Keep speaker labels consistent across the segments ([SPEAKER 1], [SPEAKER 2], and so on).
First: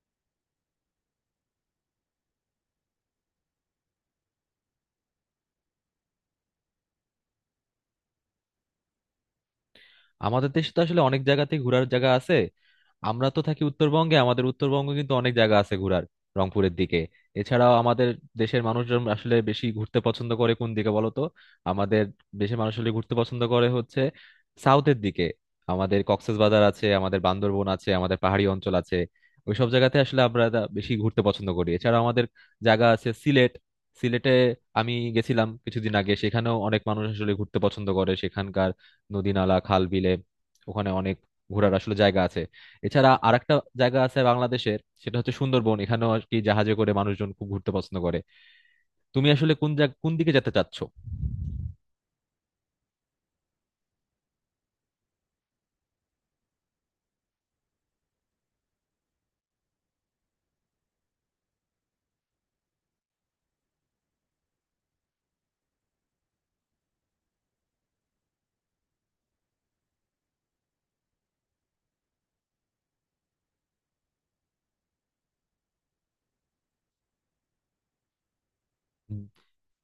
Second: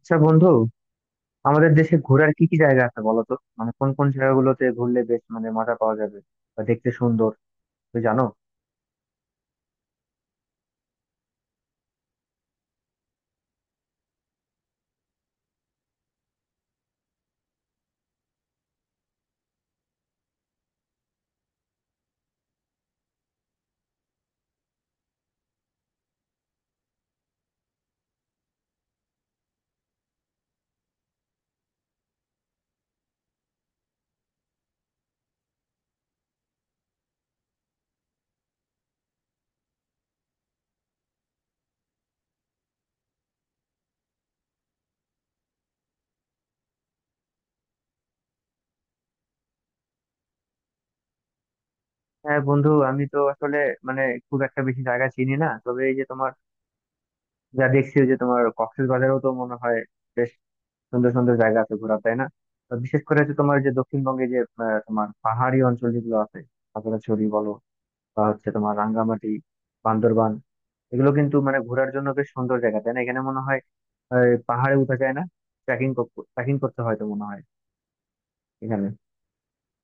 [SPEAKER 1] আচ্ছা, বন্ধু, আমাদের দেশে ঘোরার কি কি জায়গা আছে বলো তো? মানে কোন কোন জায়গাগুলোতে ঘুরলে বেশ মানে মজা পাওয়া যাবে বা দেখতে সুন্দর? তুমি জানো?
[SPEAKER 2] আমাদের দেশে তো আসলে অনেক জায়গাতেই ঘোরার জায়গা আছে। আমরা তো থাকি উত্তরবঙ্গে, আমাদের উত্তরবঙ্গে কিন্তু অনেক জায়গা আছে ঘোরার, রংপুরের দিকে। এছাড়াও আমাদের দেশের মানুষজন আসলে বেশি ঘুরতে পছন্দ করে কোন দিকে বলো তো? আমাদের দেশের মানুষ আসলে ঘুরতে পছন্দ করে হচ্ছে সাউথের দিকে। আমাদের কক্সবাজার আছে, আমাদের বান্দরবন আছে, আমাদের পাহাড়ি অঞ্চল আছে। ওইসব জায়গাতে আসলে আমরা তা বেশি ঘুরতে পছন্দ করি। এছাড়া আমাদের জায়গা আছে সিলেট। সিলেটে আমি গেছিলাম কিছুদিন আগে, সেখানেও অনেক মানুষ আসলে ঘুরতে পছন্দ করে সেখানকার নদী নালা খাল বিলে। ওখানে অনেক ঘোরার আসলে জায়গা আছে। এছাড়া আরেকটা জায়গা আছে বাংলাদেশের, সেটা হচ্ছে সুন্দরবন। এখানেও আর কি জাহাজে করে মানুষজন খুব ঘুরতে পছন্দ করে। তুমি আসলে কোন জায়গা কোন দিকে যেতে চাচ্ছো?
[SPEAKER 1] হ্যাঁ বন্ধু, আমি তো আসলে মানে খুব একটা বেশি জায়গা চিনি না। তবে এই যে তোমার, যা দেখছি, ওই যে তোমার কক্সবাজারেও তো মনে হয় বেশ সুন্দর সুন্দর জায়গা আছে ঘোরা, তাই না? তো বিশেষ করে যে তোমার, যে দক্ষিণবঙ্গে যে, তোমার পাহাড়ি অঞ্চল যেগুলো আছে, খাগড়াছড়ি বলো বা হচ্ছে তোমার রাঙ্গামাটি, বান্দরবান, এগুলো কিন্তু মানে ঘোরার জন্য বেশ সুন্দর জায়গা, তাই না? এখানে মনে হয় পাহাড়ে উঠা যায় না? ট্রেকিং, করতে হয় তো মনে হয় এখানে।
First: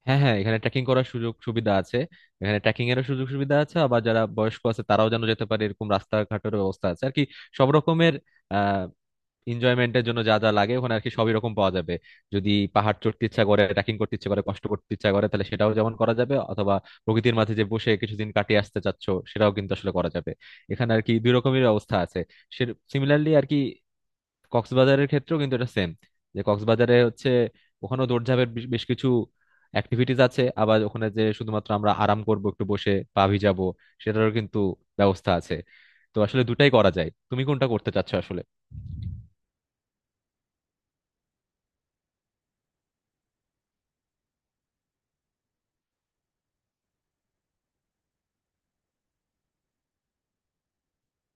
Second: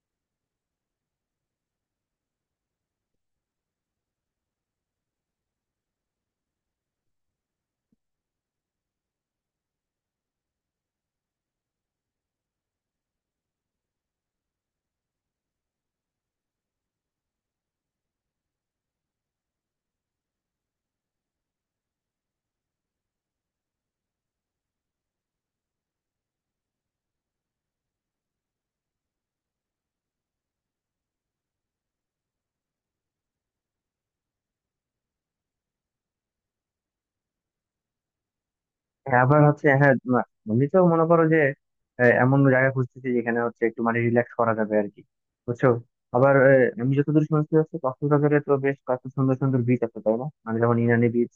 [SPEAKER 2] হ্যাঁ হ্যাঁ, এখানে ট্রেকিং করার সুযোগ সুবিধা আছে। এখানে ট্রেকিং এরও সুযোগ সুবিধা আছে, আবার যারা বয়স্ক আছে তারাও যেন যেতে পারে এরকম রাস্তাঘাটের ব্যবস্থা আছে আর কি। সব রকমের আহ এনজয়মেন্টের জন্য যা যা লাগে ওখানে আর কি সবই রকম পাওয়া যাবে। যদি পাহাড় চড়তে ইচ্ছা করে, ট্রেকিং করতে ইচ্ছা করে, কষ্ট করতে ইচ্ছা করে, তাহলে সেটাও যেমন করা যাবে, অথবা প্রকৃতির মাঝে যে বসে কিছুদিন কাটিয়ে আসতে চাচ্ছ, সেটাও কিন্তু আসলে করা যাবে। এখানে আর কি দুই রকমের অবস্থা আছে। সে সিমিলারলি আর কি, কক্সবাজারের ক্ষেত্রেও কিন্তু এটা সেম। যে কক্সবাজারে হচ্ছে, ওখানেও দৌড়ঝাঁপের বেশ বেশ কিছু অ্যাক্টিভিটিস আছে, আবার ওখানে যে শুধুমাত্র আমরা আরাম করব একটু বসে পা ভিজাবো, সেটারও কিন্তু ব্যবস্থা আছে। তো আসলে দুটাই করা যায়, তুমি কোনটা করতে চাচ্ছো আসলে?
[SPEAKER 1] হ্যাঁ, আবার হচ্ছে, হ্যাঁ এমনি তো মনে করো যে এমন জায়গা খুঁজতেছি যেখানে হচ্ছে একটু মানে রিল্যাক্স করা যাবে আর কি, বুঝছো? আবার আমি যতদূর শুনছি, হচ্ছে কক্সবাজারে তো বেশ কত সুন্দর সুন্দর বিচ আছে, তাই না? মানে যেমন ইনানি বিচ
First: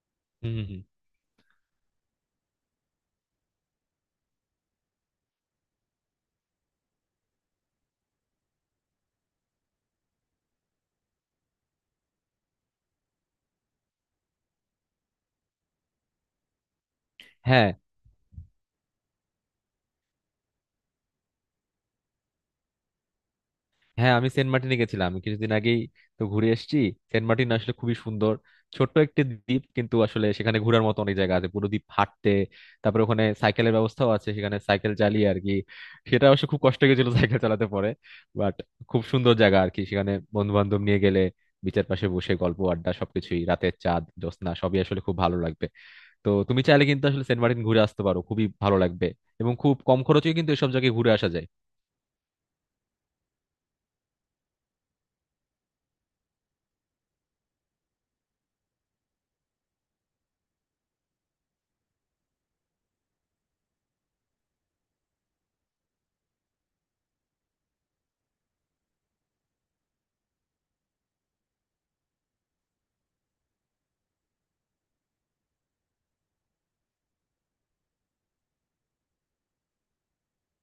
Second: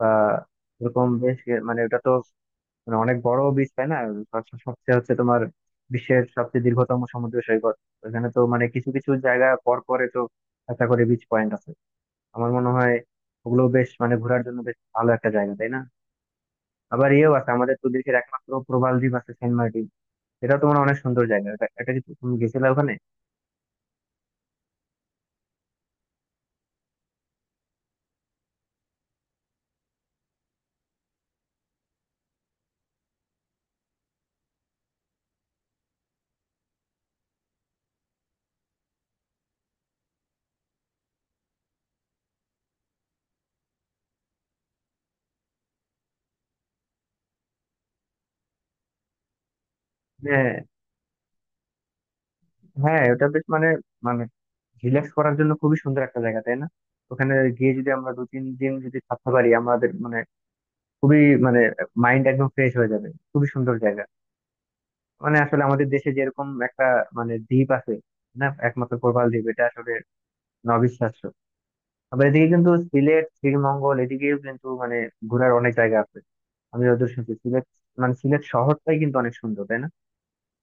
[SPEAKER 1] বা
[SPEAKER 2] হুম হুম হুম।
[SPEAKER 1] এরকম বেশ, মানে ওটা তো মানে অনেক বড় বিচ, তাই না? সবচেয়ে হচ্ছে তোমার বিশ্বের সবচেয়ে দীর্ঘতম সমুদ্র সৈকত। ওখানে তো মানে কিছু কিছু জায়গা পর পরে তো একটা করে বিচ পয়েন্ট আছে আমার মনে হয়। ওগুলো বেশ মানে ঘোরার জন্য বেশ ভালো একটা জায়গা, তাই না? আবার ইয়েও আছে,
[SPEAKER 2] হ্যাঁ
[SPEAKER 1] আমাদের তো দেশের একমাত্র প্রবাল দ্বীপ আছে, সেন্ট মার্টিন। সেটা তো মানে অনেক সুন্দর জায়গা। এটা এটা কি তুমি গেছিলে ওখানে?
[SPEAKER 2] হ্যাঁ, আমি সেন্ট মার্টিনে গেছিলাম, আমি কিছুদিন আগেই তো ঘুরে এসেছি। সেন্ট মার্টিন আসলে খুবই সুন্দর, ছোট্ট একটি দ্বীপ, কিন্তু আসলে সেখানে ঘোরার মতো অনেক জায়গা আছে। পুরো দ্বীপ হাঁটতে, তারপরে ওখানে সাইকেলের ব্যবস্থাও আছে, সেখানে সাইকেল চালিয়ে আর কি। সেটা অবশ্য খুব কষ্ট হয়েছিল সাইকেল চালাতে পরে, বাট খুব সুন্দর জায়গা আর কি। সেখানে বন্ধু বান্ধব নিয়ে গেলে বিচের পাশে বসে গল্প আড্ডা সবকিছুই, রাতের চাঁদ জ্যোৎস্না, সবই আসলে খুব ভালো লাগবে। তো তুমি চাইলে কিন্তু আসলে সেন্ট মার্টিন ঘুরে আসতে পারো, খুবই ভালো লাগবে। এবং খুব কম খরচে কিন্তু
[SPEAKER 1] হ্যাঁ,
[SPEAKER 2] এসব জায়গায় ঘুরে আসা যায়।
[SPEAKER 1] হ্যাঁ, ওটা বেশ মানে, মানে রিল্যাক্স করার জন্য খুবই সুন্দর একটা জায়গা, তাই না? ওখানে গিয়ে যদি আমরা 2-3 দিন যদি থাকতে পারি, আমাদের মানে খুবই মানে মাইন্ড একদম ফ্রেশ হয়ে যাবে, খুবই সুন্দর জায়গা। মানে আসলে আমাদের দেশে যেরকম একটা মানে দ্বীপ আছে না, একমাত্র প্রবাল দ্বীপ, এটা আসলে অবিশ্বাস্য। আবার এদিকে কিন্তু সিলেট, শ্রীমঙ্গল এদিকেও কিন্তু মানে ঘোরার অনেক জায়গা আছে। আমি যতদূর শুনছি সিলেট, মানে সিলেট শহরটাই কিন্তু অনেক সুন্দর, তাই না?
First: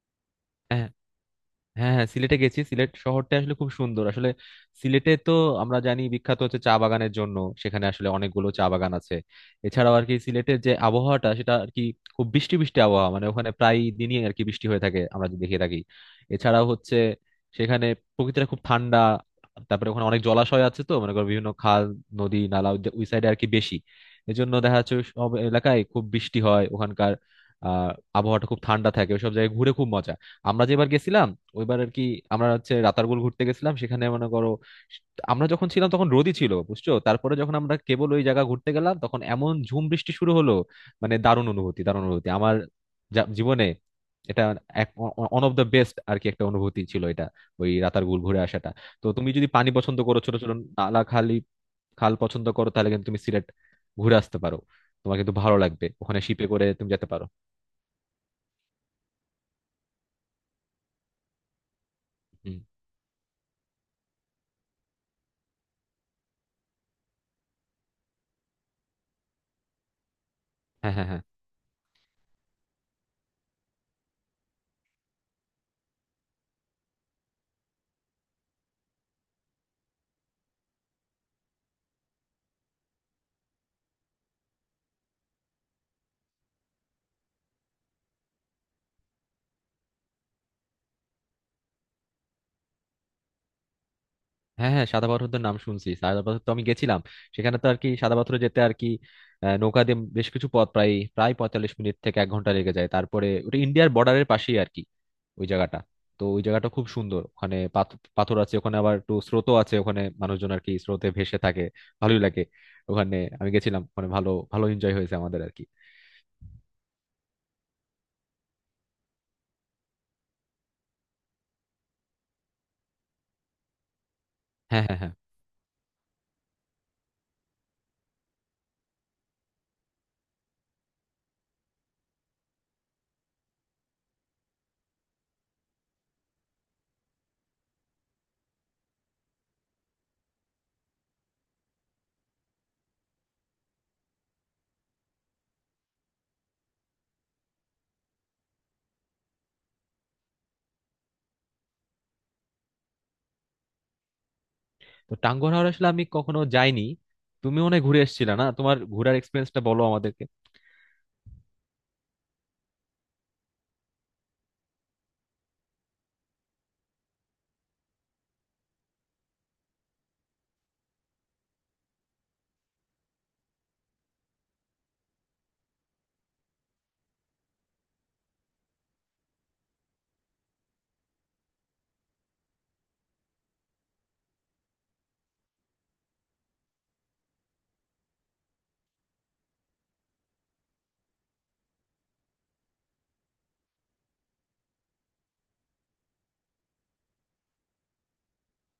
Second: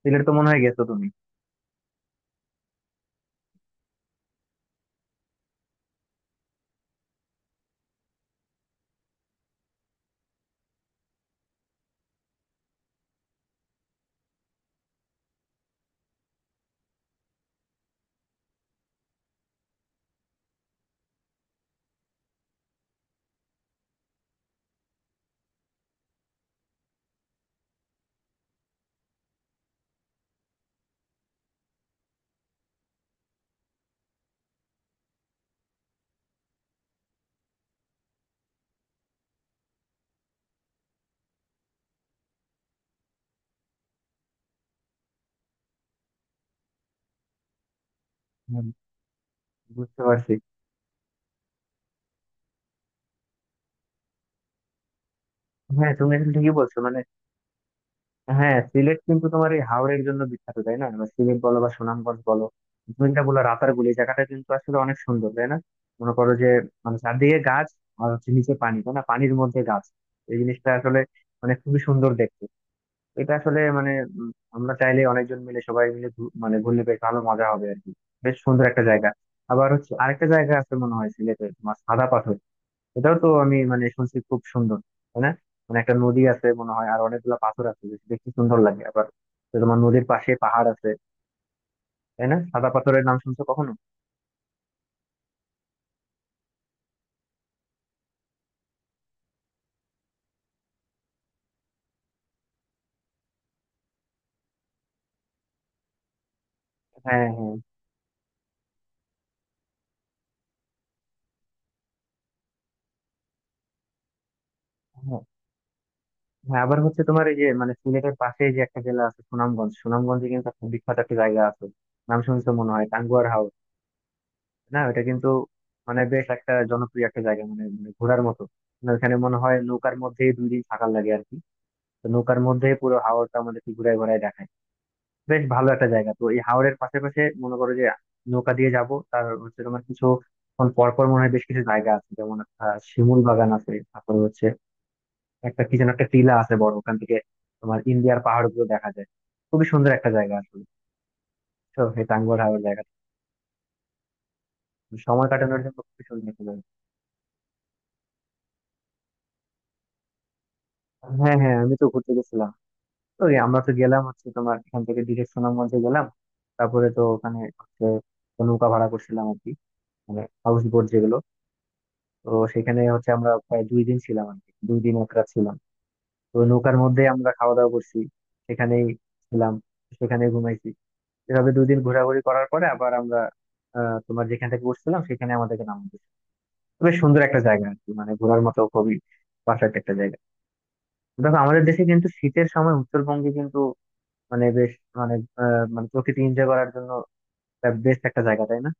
[SPEAKER 1] সিলেট তো মনে হয় গেছো
[SPEAKER 2] হ্যাঁ
[SPEAKER 1] তুমি।
[SPEAKER 2] হ্যাঁ হ্যাঁ সিলেটে গেছি সিলেট শহরটা আসলে খুব সুন্দর আসলে সিলেটে তো আমরা জানি বিখ্যাত হচ্ছে চা বাগানের জন্য সেখানে আসলে অনেকগুলো চা বাগান আছে এছাড়াও আর কি সিলেটের যে আবহাওয়াটা সেটা আর কি খুব বৃষ্টি বৃষ্টি আবহাওয়া মানে ওখানে প্রায় দিনই আর কি বৃষ্টি হয়ে থাকে আমরা যদি দেখে থাকি এছাড়াও হচ্ছে সেখানে প্রকৃতিটা খুব ঠান্ডা তারপরে ওখানে অনেক জলাশয় আছে তো মনে করো বিভিন্ন খাল নদী নালা ওই ওই সাইডে আর কি বেশি এজন্য দেখা যাচ্ছে ওই সব এলাকায় খুব বৃষ্টি হয় ওখানকার আহ আবহাওয়াটা খুব ঠান্ডা থাকে ওইসব জায়গায় ঘুরে খুব মজা আমরা যেবার গেছিলাম ওইবার আর কি আমরা হচ্ছে রাতারগুল ঘুরতে গেছিলাম সেখানে মনে করো আমরা যখন ছিলাম তখন রোদই ছিল বুঝছো তারপরে যখন আমরা কেবল ওই জায়গা ঘুরতে গেলাম তখন এমন ঝুম বৃষ্টি শুরু হলো মানে দারুণ অনুভূতি দারুণ অনুভূতি আমার যা- জীবনে এটা এক ওয়ান অফ দ্য বেস্ট আর কি একটা অনুভূতি ছিল এটা ওই রাতারগুল ঘুরে
[SPEAKER 1] হুম,
[SPEAKER 2] আসাটা তো তুমি যদি পানি পছন্দ
[SPEAKER 1] বুঝতে
[SPEAKER 2] করো
[SPEAKER 1] পারছি।
[SPEAKER 2] ছোট ছোট নালা খালি খাল পছন্দ করো তাহলে কিন্তু তুমি সিলেট ঘুরে আসতে পারো তোমার কিন্তু ভালো লাগবে
[SPEAKER 1] হ্যাঁ তুমি
[SPEAKER 2] ওখানে
[SPEAKER 1] আসলে
[SPEAKER 2] শিপে
[SPEAKER 1] ঠিকই
[SPEAKER 2] করে
[SPEAKER 1] বলছো
[SPEAKER 2] তুমি
[SPEAKER 1] মানে,
[SPEAKER 2] যেতে পারো
[SPEAKER 1] হ্যাঁ সিলেট কিন্তু তোমার এই হাওরের জন্য বিখ্যাত, তাই না? বা সিলেট বলো বা সুনামগঞ্জ বলো।
[SPEAKER 2] হুম।
[SPEAKER 1] তুমি যেটা বললো রাতারগুল, এই জায়গাটা কিন্তু আসলে অনেক সুন্দর, তাই না? মনে করো যে, মানে চারদিকে গাছ, আর হচ্ছে নিচে পানি, তাই না? পানির মধ্যে গাছ, এই জিনিসটা
[SPEAKER 2] হ্যাঁ
[SPEAKER 1] আসলে
[SPEAKER 2] হ্যাঁ হ্যাঁ,
[SPEAKER 1] মানে খুবই সুন্দর দেখতে। এটা আসলে মানে উম, আমরা চাইলে অনেকজন মিলে সবাই মিলে মানে ঘুরলে বেশ ভালো মজা হবে আর কি, বেশ সুন্দর একটা জায়গা। আবার হচ্ছে আরেকটা জায়গা আছে মনে হয় সিলেটে তোমার, সাদা পাথর। এটাও তো আমি মানে শুনছি খুব সুন্দর, তাই না? মানে একটা নদী আছে মনে হয়, আর অনেকগুলা পাথর আছে যে দেখতে সুন্দর লাগে আবার। তো তোমার নদীর পাশে পাহাড় আছে, তাই না? সাদা পাথরের নাম শুনছো কখনো?
[SPEAKER 2] হ্যাঁ হ্যাঁ, সাদা পাথরদের নাম শুনছি। সাদা পাথর তো আমি গেছিলাম। সেখানে তো আর কি সাদা পাথরে যেতে আর কি নৌকা দিয়ে বেশ কিছু পথ, প্রায় প্রায় 45 মিনিট থেকে এক ঘন্টা লেগে যায়। তারপরে ওটা ইন্ডিয়ার বর্ডারের পাশেই আর কি ওই জায়গাটা। তো ওই জায়গাটা খুব সুন্দর,
[SPEAKER 1] হ্যাঁ হ্যাঁ
[SPEAKER 2] ওখানে পাথর আছে, ওখানে আবার একটু স্রোতও আছে, ওখানে মানুষজন আর কি স্রোতে ভেসে থাকে। ভালোই লাগে, ওখানে আমি গেছিলাম, ওখানে ভালো ভালো এনজয় হয়েছে
[SPEAKER 1] হ্যাঁ,
[SPEAKER 2] আমাদের আর কি।
[SPEAKER 1] হ্যাঁ, আবার হচ্ছে তোমার এই যে মানে সিলেটের পাশে যে একটা জেলা আছে সুনামগঞ্জ, সুনামগঞ্জে কিন্তু একটা বিখ্যাত একটা জায়গা আছে, নাম শুনছো মনে হয় টাঙ্গুয়ার হাওর। না
[SPEAKER 2] হ্যাঁ হ্যাঁ
[SPEAKER 1] ওটা
[SPEAKER 2] হ্যাঁ।
[SPEAKER 1] কিন্তু মানে বেশ একটা জনপ্রিয় একটা জায়গা মানে মানে ঘোরার মতো। মানে ওখানে মনে হয় নৌকার মধ্যেই 2 দিন থাকার লাগে আর কি। তো নৌকার মধ্যে পুরো হাওরটা আমাদেরকে ঘুরে ঘুরায় দেখায়, বেশ ভালো একটা জায়গা। তো এই হাওরের পাশাপাশি মনে করো যে নৌকা দিয়ে যাব, তার হচ্ছে তোমার কিছু ক্ষণ পর পর মনে হয় বেশ কিছু জায়গা আছে, যেমন শিমুল বাগান আছে, তারপরে হচ্ছে একটা কি যেন একটা টিলা আছে বড়, ওখান থেকে তোমার ইন্ডিয়ার পাহাড় গুলো দেখা যায়, খুবই সুন্দর একটা জায়গা আসলে। তো এই টাঙ্গুয়ার হাওরের জায়গা
[SPEAKER 2] তো
[SPEAKER 1] সময়
[SPEAKER 2] টাঙ্গুয়ার
[SPEAKER 1] কাটানোর
[SPEAKER 2] হাওর
[SPEAKER 1] জন্য
[SPEAKER 2] আসলে আমি
[SPEAKER 1] খুবই সুন্দর
[SPEAKER 2] কখনো
[SPEAKER 1] একটা জায়গা।
[SPEAKER 2] যাইনি। তুমি মনে হয় ঘুরে এসেছিলে না? তোমার ঘোরার এক্সপিরিয়েন্সটা বলো আমাদের।
[SPEAKER 1] হ্যাঁ হ্যাঁ আমি তো ঘুরতে গেছিলাম। তো এই আমরা তো গেলাম হচ্ছে তোমার এখান থেকে ডিরেক্ট সুনামগঞ্জে গেলাম। তারপরে তো ওখানে হচ্ছে নৌকা ভাড়া করছিলাম আর কি, মানে হাউস বোট যেগুলো। তো সেখানে হচ্ছে আমরা প্রায় 2 দিন ছিলাম আর কি, 2 দিন 1 রাত ছিলাম। তো নৌকার মধ্যে আমরা খাওয়া দাওয়া করছি, সেখানেই ছিলাম, সেখানে ঘুমাইছি। এভাবে 2 দিন ঘোরাঘুরি করার পরে আবার আমরা, আহ তোমার যেখান থেকে উঠছিলাম সেখানে আমাদেরকে নামিয়ে দিয়েছে। বেশ সুন্দর একটা জায়গা আর কি, মানে ঘোরার মতো খুবই পারফেক্ট একটা জায়গা। দেখো আমাদের দেশে কিন্তু শীতের সময় উত্তরবঙ্গে কিন্তু মানে বেশ মানে মানে প্রকৃতি এনজয় করার জন্য বেস্ট একটা জায়গা, তাই না?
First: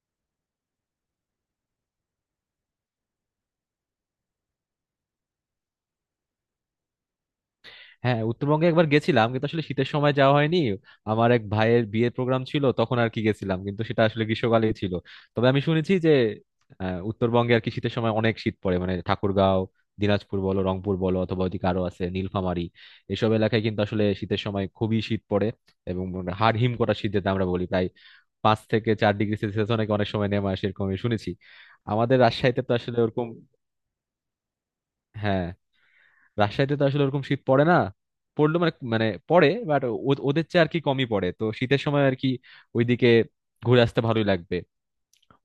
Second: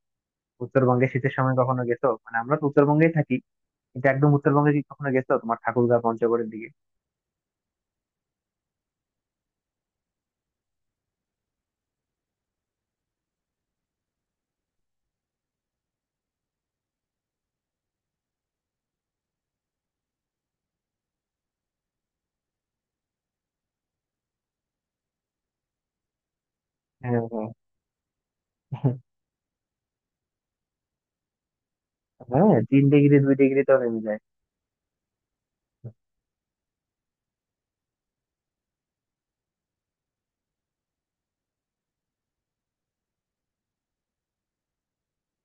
[SPEAKER 1] উত্তরবঙ্গে শীতের সময় কখনো গেছো? মানে আমরা তো উত্তরবঙ্গেই থাকি, কিন্তু একদম উত্তরবঙ্গে কি কখনো গেছো তোমার ঠাকুরগাঁও পঞ্চগড়ের দিকে?
[SPEAKER 2] হ্যাঁ, উত্তরবঙ্গে একবার গেছিলাম, কিন্তু আসলে শীতের সময় যাওয়া হয়নি। আমার এক ভাইয়ের বিয়ের প্রোগ্রাম ছিল তখন আর কি গেছিলাম, কিন্তু সেটা আসলে গ্রীষ্মকালে ছিল। তবে আমি শুনেছি যে উত্তরবঙ্গে আর কি শীতের সময় অনেক শীত পড়ে, মানে ঠাকুরগাঁও, দিনাজপুর বলো, রংপুর বলো, অথবা ওইদিকে আরো আছে নীলফামারী, এসব এলাকায় কিন্তু আসলে শীতের সময় খুবই শীত পড়ে, এবং মানে হাড় হিম করা শীত
[SPEAKER 1] হ্যাঁ
[SPEAKER 2] যেটা আমরা বলি, প্রায় 5 থেকে 4 ডিগ্রি সেলসিয়াস অনেক অনেক সময় নেমে আসে এরকম আমি শুনেছি। আমাদের
[SPEAKER 1] হ্যাঁ
[SPEAKER 2] রাজশাহীতে
[SPEAKER 1] হ্যাঁ,
[SPEAKER 2] তো
[SPEAKER 1] তিন
[SPEAKER 2] আসলে
[SPEAKER 1] ডিগ্রি
[SPEAKER 2] ওরকম,
[SPEAKER 1] 2 ডিগ্রি তো নেমে যায়।
[SPEAKER 2] হ্যাঁ, রাজশাহীতে তো আসলে ওরকম শীত পড়ে না। পড়লো মানে মানে পড়ে, বাট ওদের চেয়ে আর কি কমই পড়ে। তো শীতের সময় আর কি ওইদিকে ঘুরে আসতে ভালোই লাগবে,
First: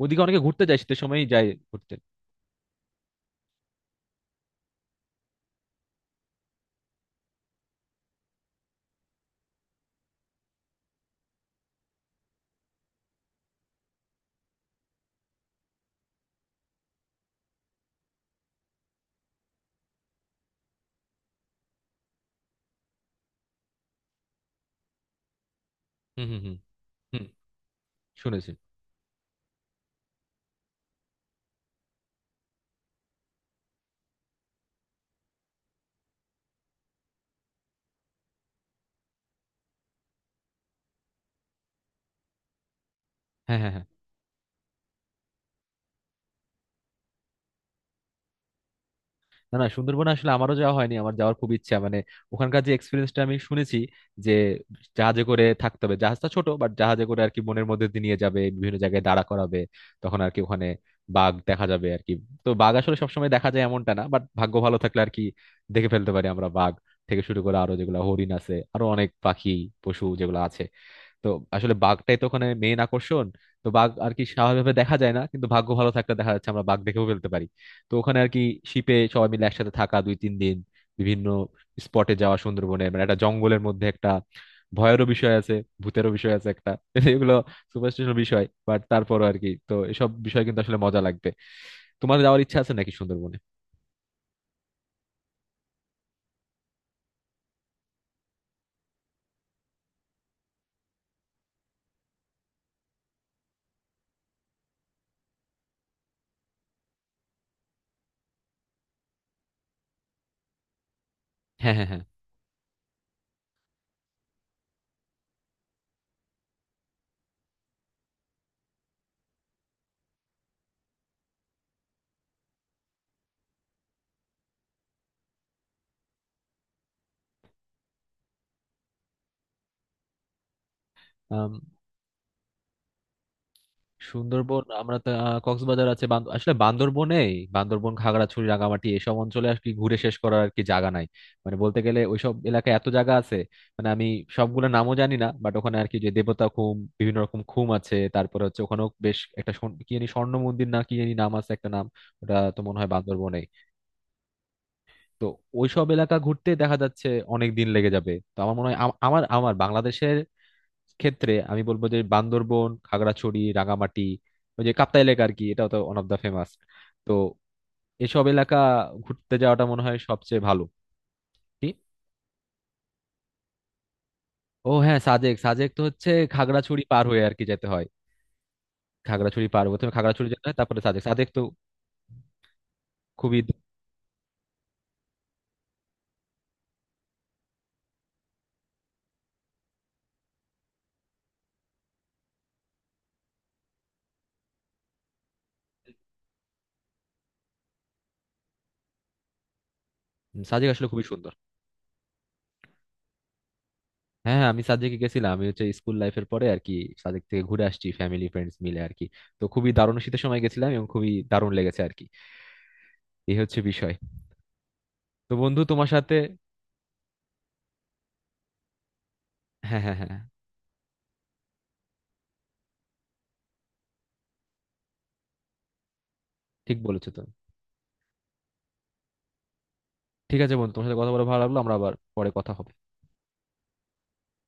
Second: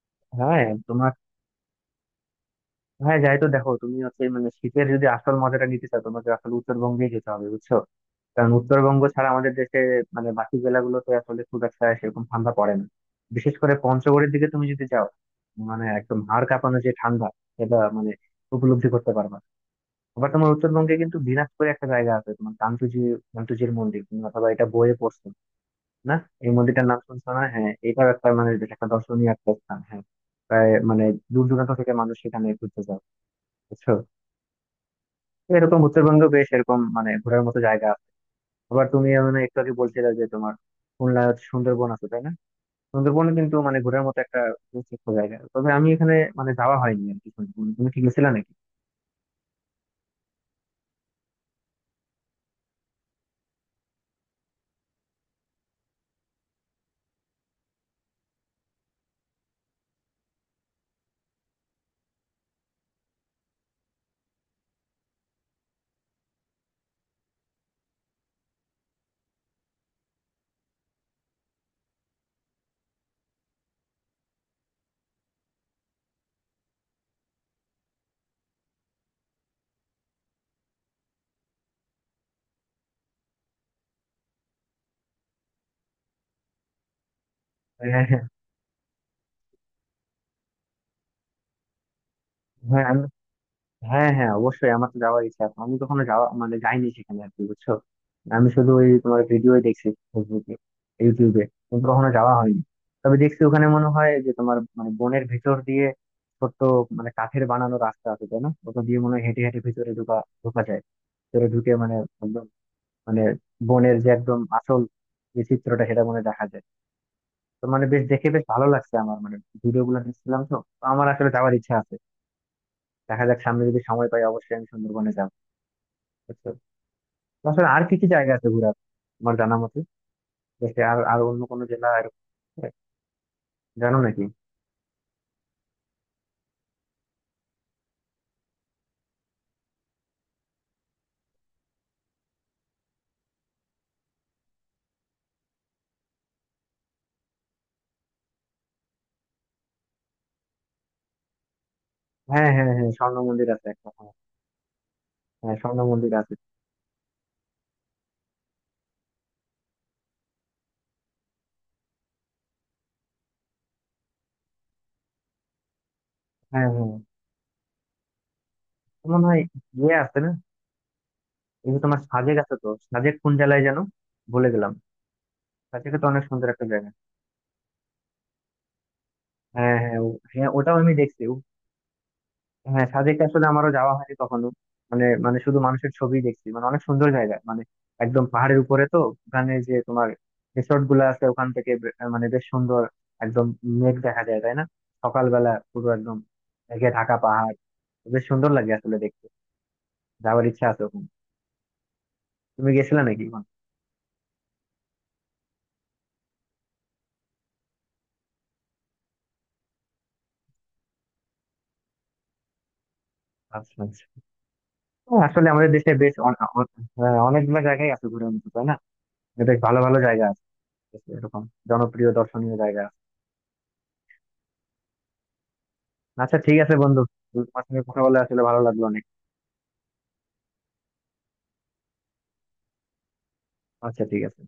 [SPEAKER 2] ওইদিকে অনেকে
[SPEAKER 1] হ্যাঁ
[SPEAKER 2] ঘুরতে যায়, শীতের
[SPEAKER 1] তোমার,
[SPEAKER 2] সময়ই যায় ঘুরতে।
[SPEAKER 1] হ্যাঁ যাই, তো দেখো তুমি হচ্ছে মানে শীতের যদি আসল মজাটা নিতে চাও তোমাকে আসলে উত্তরবঙ্গে যেতে হবে, বুঝছো? কারণ উত্তরবঙ্গ ছাড়া আমাদের দেশে মানে বাকি জেলাগুলোতে আসলে খুব একটা সেরকম ঠান্ডা পড়ে না। বিশেষ করে পঞ্চগড়ের দিকে তুমি যদি যাও, মানে একদম হাড় কাঁপানো যে ঠান্ডা, সেটা মানে উপলব্ধি করতে পারবা। আবার তোমার উত্তরবঙ্গে কিন্তু দিনাজপুরে একটা জায়গা আছে তোমার, কান্তুজি। কান্তুজির মন্দির তুমি অথবা এটা বইয়ে পড়ছো না,
[SPEAKER 2] হুম হুম
[SPEAKER 1] এই
[SPEAKER 2] হুম
[SPEAKER 1] মন্দিরটার নাম
[SPEAKER 2] হুম।
[SPEAKER 1] শুনছো না? হ্যাঁ এটাও একটা
[SPEAKER 2] শুনেছি।
[SPEAKER 1] মানে বেশ একটা দর্শনীয় একটা স্থান, হ্যাঁ। প্রায় মানে দূর দূরান্ত থেকে মানুষ সেখানে ঘুরতে যায়, বুঝছো? তো এরকম উত্তরবঙ্গ বেশ এরকম মানে ঘোরার মতো জায়গা। আবার তুমি মানে একটু আগে বলছিলে যে তোমার খুলনা, সুন্দরবন আছে, তাই না? সুন্দরবন কিন্তু
[SPEAKER 2] হ্যাঁ হ্যাঁ
[SPEAKER 1] মানে
[SPEAKER 2] হ্যাঁ।
[SPEAKER 1] ঘোরার মতো একটা বিশেষ একটা জায়গা, তবে আমি এখানে মানে যাওয়া হয়নি আর কি। সুন্দরবন তুমি কি গেছিলে নাকি?
[SPEAKER 2] না না, সুন্দরবনে আসলে আমারও যাওয়া হয়নি, আমার যাওয়ার খুব ইচ্ছা। মানে ওখানকার যে এক্সপিরিয়েন্সটা আমি শুনেছি, যে জাহাজে করে থাকতে হবে, জাহাজটা ছোট, বাট জাহাজে করে আর কি বনের মধ্যে দিয়ে নিয়ে যাবে, বিভিন্ন জায়গায় দাঁড়া করাবে, তখন আর কি ওখানে বাঘ দেখা যাবে আর কি। তো বাঘ আসলে সবসময় দেখা যায় এমনটা না, বাট ভাগ্য ভালো থাকলে আর কি দেখে ফেলতে পারি আমরা। বাঘ থেকে শুরু করে আরো যেগুলো হরিণ আছে, আরো অনেক পাখি পশু যেগুলো আছে। তো আসলে বাঘটাই তো ওখানে মেইন আকর্ষণ। তো বাঘ আর কি স্বাভাবিকভাবে দেখা যায় না, কিন্তু ভাগ্য ভালো থাকলে দেখা যাচ্ছে আমরা বাঘ দেখেও ফেলতে পারি। তো ওখানে আর কি শিপে সবাই মিলে একসাথে থাকা, দুই তিন দিন বিভিন্ন স্পটে যাওয়া, সুন্দরবনে মানে একটা জঙ্গলের মধ্যে একটা ভয়েরও বিষয় আছে, ভূতেরও বিষয় আছে একটা এগুলো
[SPEAKER 1] হ্যাঁ
[SPEAKER 2] সুপারস্টিশনাল
[SPEAKER 1] হ্যাঁ
[SPEAKER 2] বিষয়, বাট তারপরও আর কি, তো এসব বিষয় কিন্তু আসলে মজা লাগবে। তোমার যাওয়ার ইচ্ছা আছে
[SPEAKER 1] হ্যাঁ,
[SPEAKER 2] নাকি সুন্দরবনে?
[SPEAKER 1] হ্যাঁ হ্যাঁ অবশ্যই আমার তো যাওয়ার ইচ্ছা আছে, আমি কখনো যাওয়া মানে যাইনি সেখানে আর কি, বুঝছো? আমি শুধু ওই তোমার ভিডিওই দেখছি, ফেসবুকে, ইউটিউবে, কিন্তু কখনো যাওয়া হয়নি। তবে দেখছি ওখানে মনে হয় যে তোমার মানে বনের ভিতর দিয়ে ছোট্ট মানে কাঠের বানানো রাস্তা আছে, তাই না? ওটা দিয়ে মনে হয় হেঁটে হেঁটে ভিতরে ঢোকা, যায়। ভিতরে ঢুকে
[SPEAKER 2] হ্যাঁ
[SPEAKER 1] মানে
[SPEAKER 2] হ্যাঁ
[SPEAKER 1] একদম মানে বনের যে একদম আসল যে চিত্রটা সেটা মনে হয় দেখা যায়। তো মানে বেশ দেখে বেশ ভালো লাগছে আমার মানে, ভিডিও গুলো দেখছিলাম। তো তো আমার আসলে যাওয়ার ইচ্ছা আছে, দেখা যাক সামনে যদি সময় পাই অবশ্যই আমি সুন্দরবনে যাবো। আসলে আর কি কি জায়গা আছে ঘোরার আমার জানা মতে দেশে? আর আর অন্য
[SPEAKER 2] হ্যাঁ,
[SPEAKER 1] কোনো জেলা এরকম আছে? জানো নাকি?
[SPEAKER 2] সুন্দরবন আমরা তো, কক্সবাজার আছে, আসলে বান্দরবনে, বান্দরবন, খাগড়াছড়ি, রাঙামাটি, এসব অঞ্চলে আর কি ঘুরে শেষ করার আর কি জায়গা নাই। মানে বলতে গেলে ওইসব এলাকায় এত জায়গা আছে, মানে আমি সবগুলো নামও জানি না, বাট ওখানে আর কি যে দেবতা খুম, বিভিন্ন রকম খুম আছে, তারপরে হচ্ছে ওখানেও বেশ একটা কি জানি, স্বর্ণ মন্দির না কি জানি নাম আছে একটা নাম, ওটা
[SPEAKER 1] হ্যাঁ
[SPEAKER 2] তো
[SPEAKER 1] হ্যাঁ
[SPEAKER 2] মনে হয়
[SPEAKER 1] হ্যাঁ, স্বর্ণ
[SPEAKER 2] বান্দরবনে।
[SPEAKER 1] মন্দির আছে একটা, হ্যাঁ।
[SPEAKER 2] তো
[SPEAKER 1] হ্যাঁ, স্বর্ণ
[SPEAKER 2] ওইসব
[SPEAKER 1] মন্দির
[SPEAKER 2] এলাকা
[SPEAKER 1] আছে।
[SPEAKER 2] ঘুরতে দেখা যাচ্ছে অনেক দিন লেগে যাবে। তো আমার মনে হয় আম- আমার আমার বাংলাদেশের ক্ষেত্রে আমি বলবো যে বান্দরবন, খাগড়াছড়ি, রাঙামাটি, ওই যে কাপ্তাই এলাকা আর কি, এটা তো ওয়ান অফ দা ফেমাস।
[SPEAKER 1] হ্যাঁ হ্যাঁ
[SPEAKER 2] তো এসব এলাকা
[SPEAKER 1] মনে
[SPEAKER 2] ঘুরতে
[SPEAKER 1] হয়।
[SPEAKER 2] যাওয়াটা মনে
[SPEAKER 1] ইয়ে
[SPEAKER 2] হয়
[SPEAKER 1] আছে না,
[SPEAKER 2] সবচেয়ে ভালো। কি?
[SPEAKER 1] এই যে তোমার সাজেক আছে, তো সাজেক কোন জেলায় যেন, ভুলে গেলাম।
[SPEAKER 2] ও হ্যাঁ, সাজেক, সাজেক তো
[SPEAKER 1] সাজেকে তো
[SPEAKER 2] হচ্ছে
[SPEAKER 1] অনেক সুন্দর একটা
[SPEAKER 2] খাগড়াছড়ি
[SPEAKER 1] জায়গা।
[SPEAKER 2] পার হয়ে আর কি যেতে হয়। খাগড়াছড়ি পার হয়ে
[SPEAKER 1] হ্যাঁ
[SPEAKER 2] প্রথমে
[SPEAKER 1] হ্যাঁ, ও-
[SPEAKER 2] খাগড়াছড়ি যেতে
[SPEAKER 1] হ্যাঁ
[SPEAKER 2] হয়,
[SPEAKER 1] ওটাও
[SPEAKER 2] তারপরে
[SPEAKER 1] আমি
[SPEAKER 2] সাজেক।
[SPEAKER 1] দেখছি।
[SPEAKER 2] সাজেক তো
[SPEAKER 1] হ্যাঁ সাজেকে
[SPEAKER 2] খুবই,
[SPEAKER 1] আসলে আমারও যাওয়া হয়নি কখনো। মানে মানে শুধু মানুষের ছবি দেখছি, মানে অনেক সুন্দর জায়গা, মানে একদম পাহাড়ের উপরে তো। ওখানে যে তোমার রিসোর্ট গুলো আছে, ওখান থেকে মানে বেশ সুন্দর একদম মেঘ দেখা যায়, তাই না? সকালবেলা পুরো একদম মেঘে ঢাকা পাহাড়, বেশ সুন্দর লাগে আসলে দেখতে। যাওয়ার ইচ্ছা
[SPEAKER 2] সাজেক
[SPEAKER 1] আছে
[SPEAKER 2] আসলে খুবই
[SPEAKER 1] ওখানে।
[SPEAKER 2] সুন্দর।
[SPEAKER 1] তুমি গেছিলে নাকি ওখানে?
[SPEAKER 2] হ্যাঁ হ্যাঁ, আমি সাজেকে গেছিলাম, আমি হচ্ছে স্কুল লাইফের পরে আর কি সাজেক থেকে ঘুরে আসছি, ফ্যামিলি ফ্রেন্ডস মিলে আর কি। তো খুবই দারুণ, শীতের সময় গেছিলাম এবং খুবই দারুণ লেগেছে আর কি, এই হচ্ছে
[SPEAKER 1] আচ্ছা
[SPEAKER 2] বিষয়।
[SPEAKER 1] আচ্ছা। হ্যাঁ,
[SPEAKER 2] তো
[SPEAKER 1] আসলে
[SPEAKER 2] বন্ধু
[SPEAKER 1] আমাদের
[SPEAKER 2] তোমার
[SPEAKER 1] দেশে বেশ
[SPEAKER 2] সাথে,
[SPEAKER 1] হ্যাঁ, অনেকগুলো জায়গায় আছে ঘুরে মতো, তাই না? বেশ ভালো
[SPEAKER 2] হ্যাঁ হ্যাঁ
[SPEAKER 1] ভালো
[SPEAKER 2] হ্যাঁ হ্যাঁ।
[SPEAKER 1] জায়গা আছে, এরকম জনপ্রিয় দর্শনীয় জায়গা। আচ্ছা ঠিক আছে
[SPEAKER 2] ঠিক
[SPEAKER 1] বন্ধু,
[SPEAKER 2] বলেছো তুমি।
[SPEAKER 1] তোমার সঙ্গে কথা বলে আসলে ভালো লাগলো অনেক।
[SPEAKER 2] ঠিক আছে বন্ধু, তোমার সাথে কথা বলে ভালো লাগলো, আমরা আবার পরে কথা হবে।
[SPEAKER 1] আচ্ছা ঠিক আছে।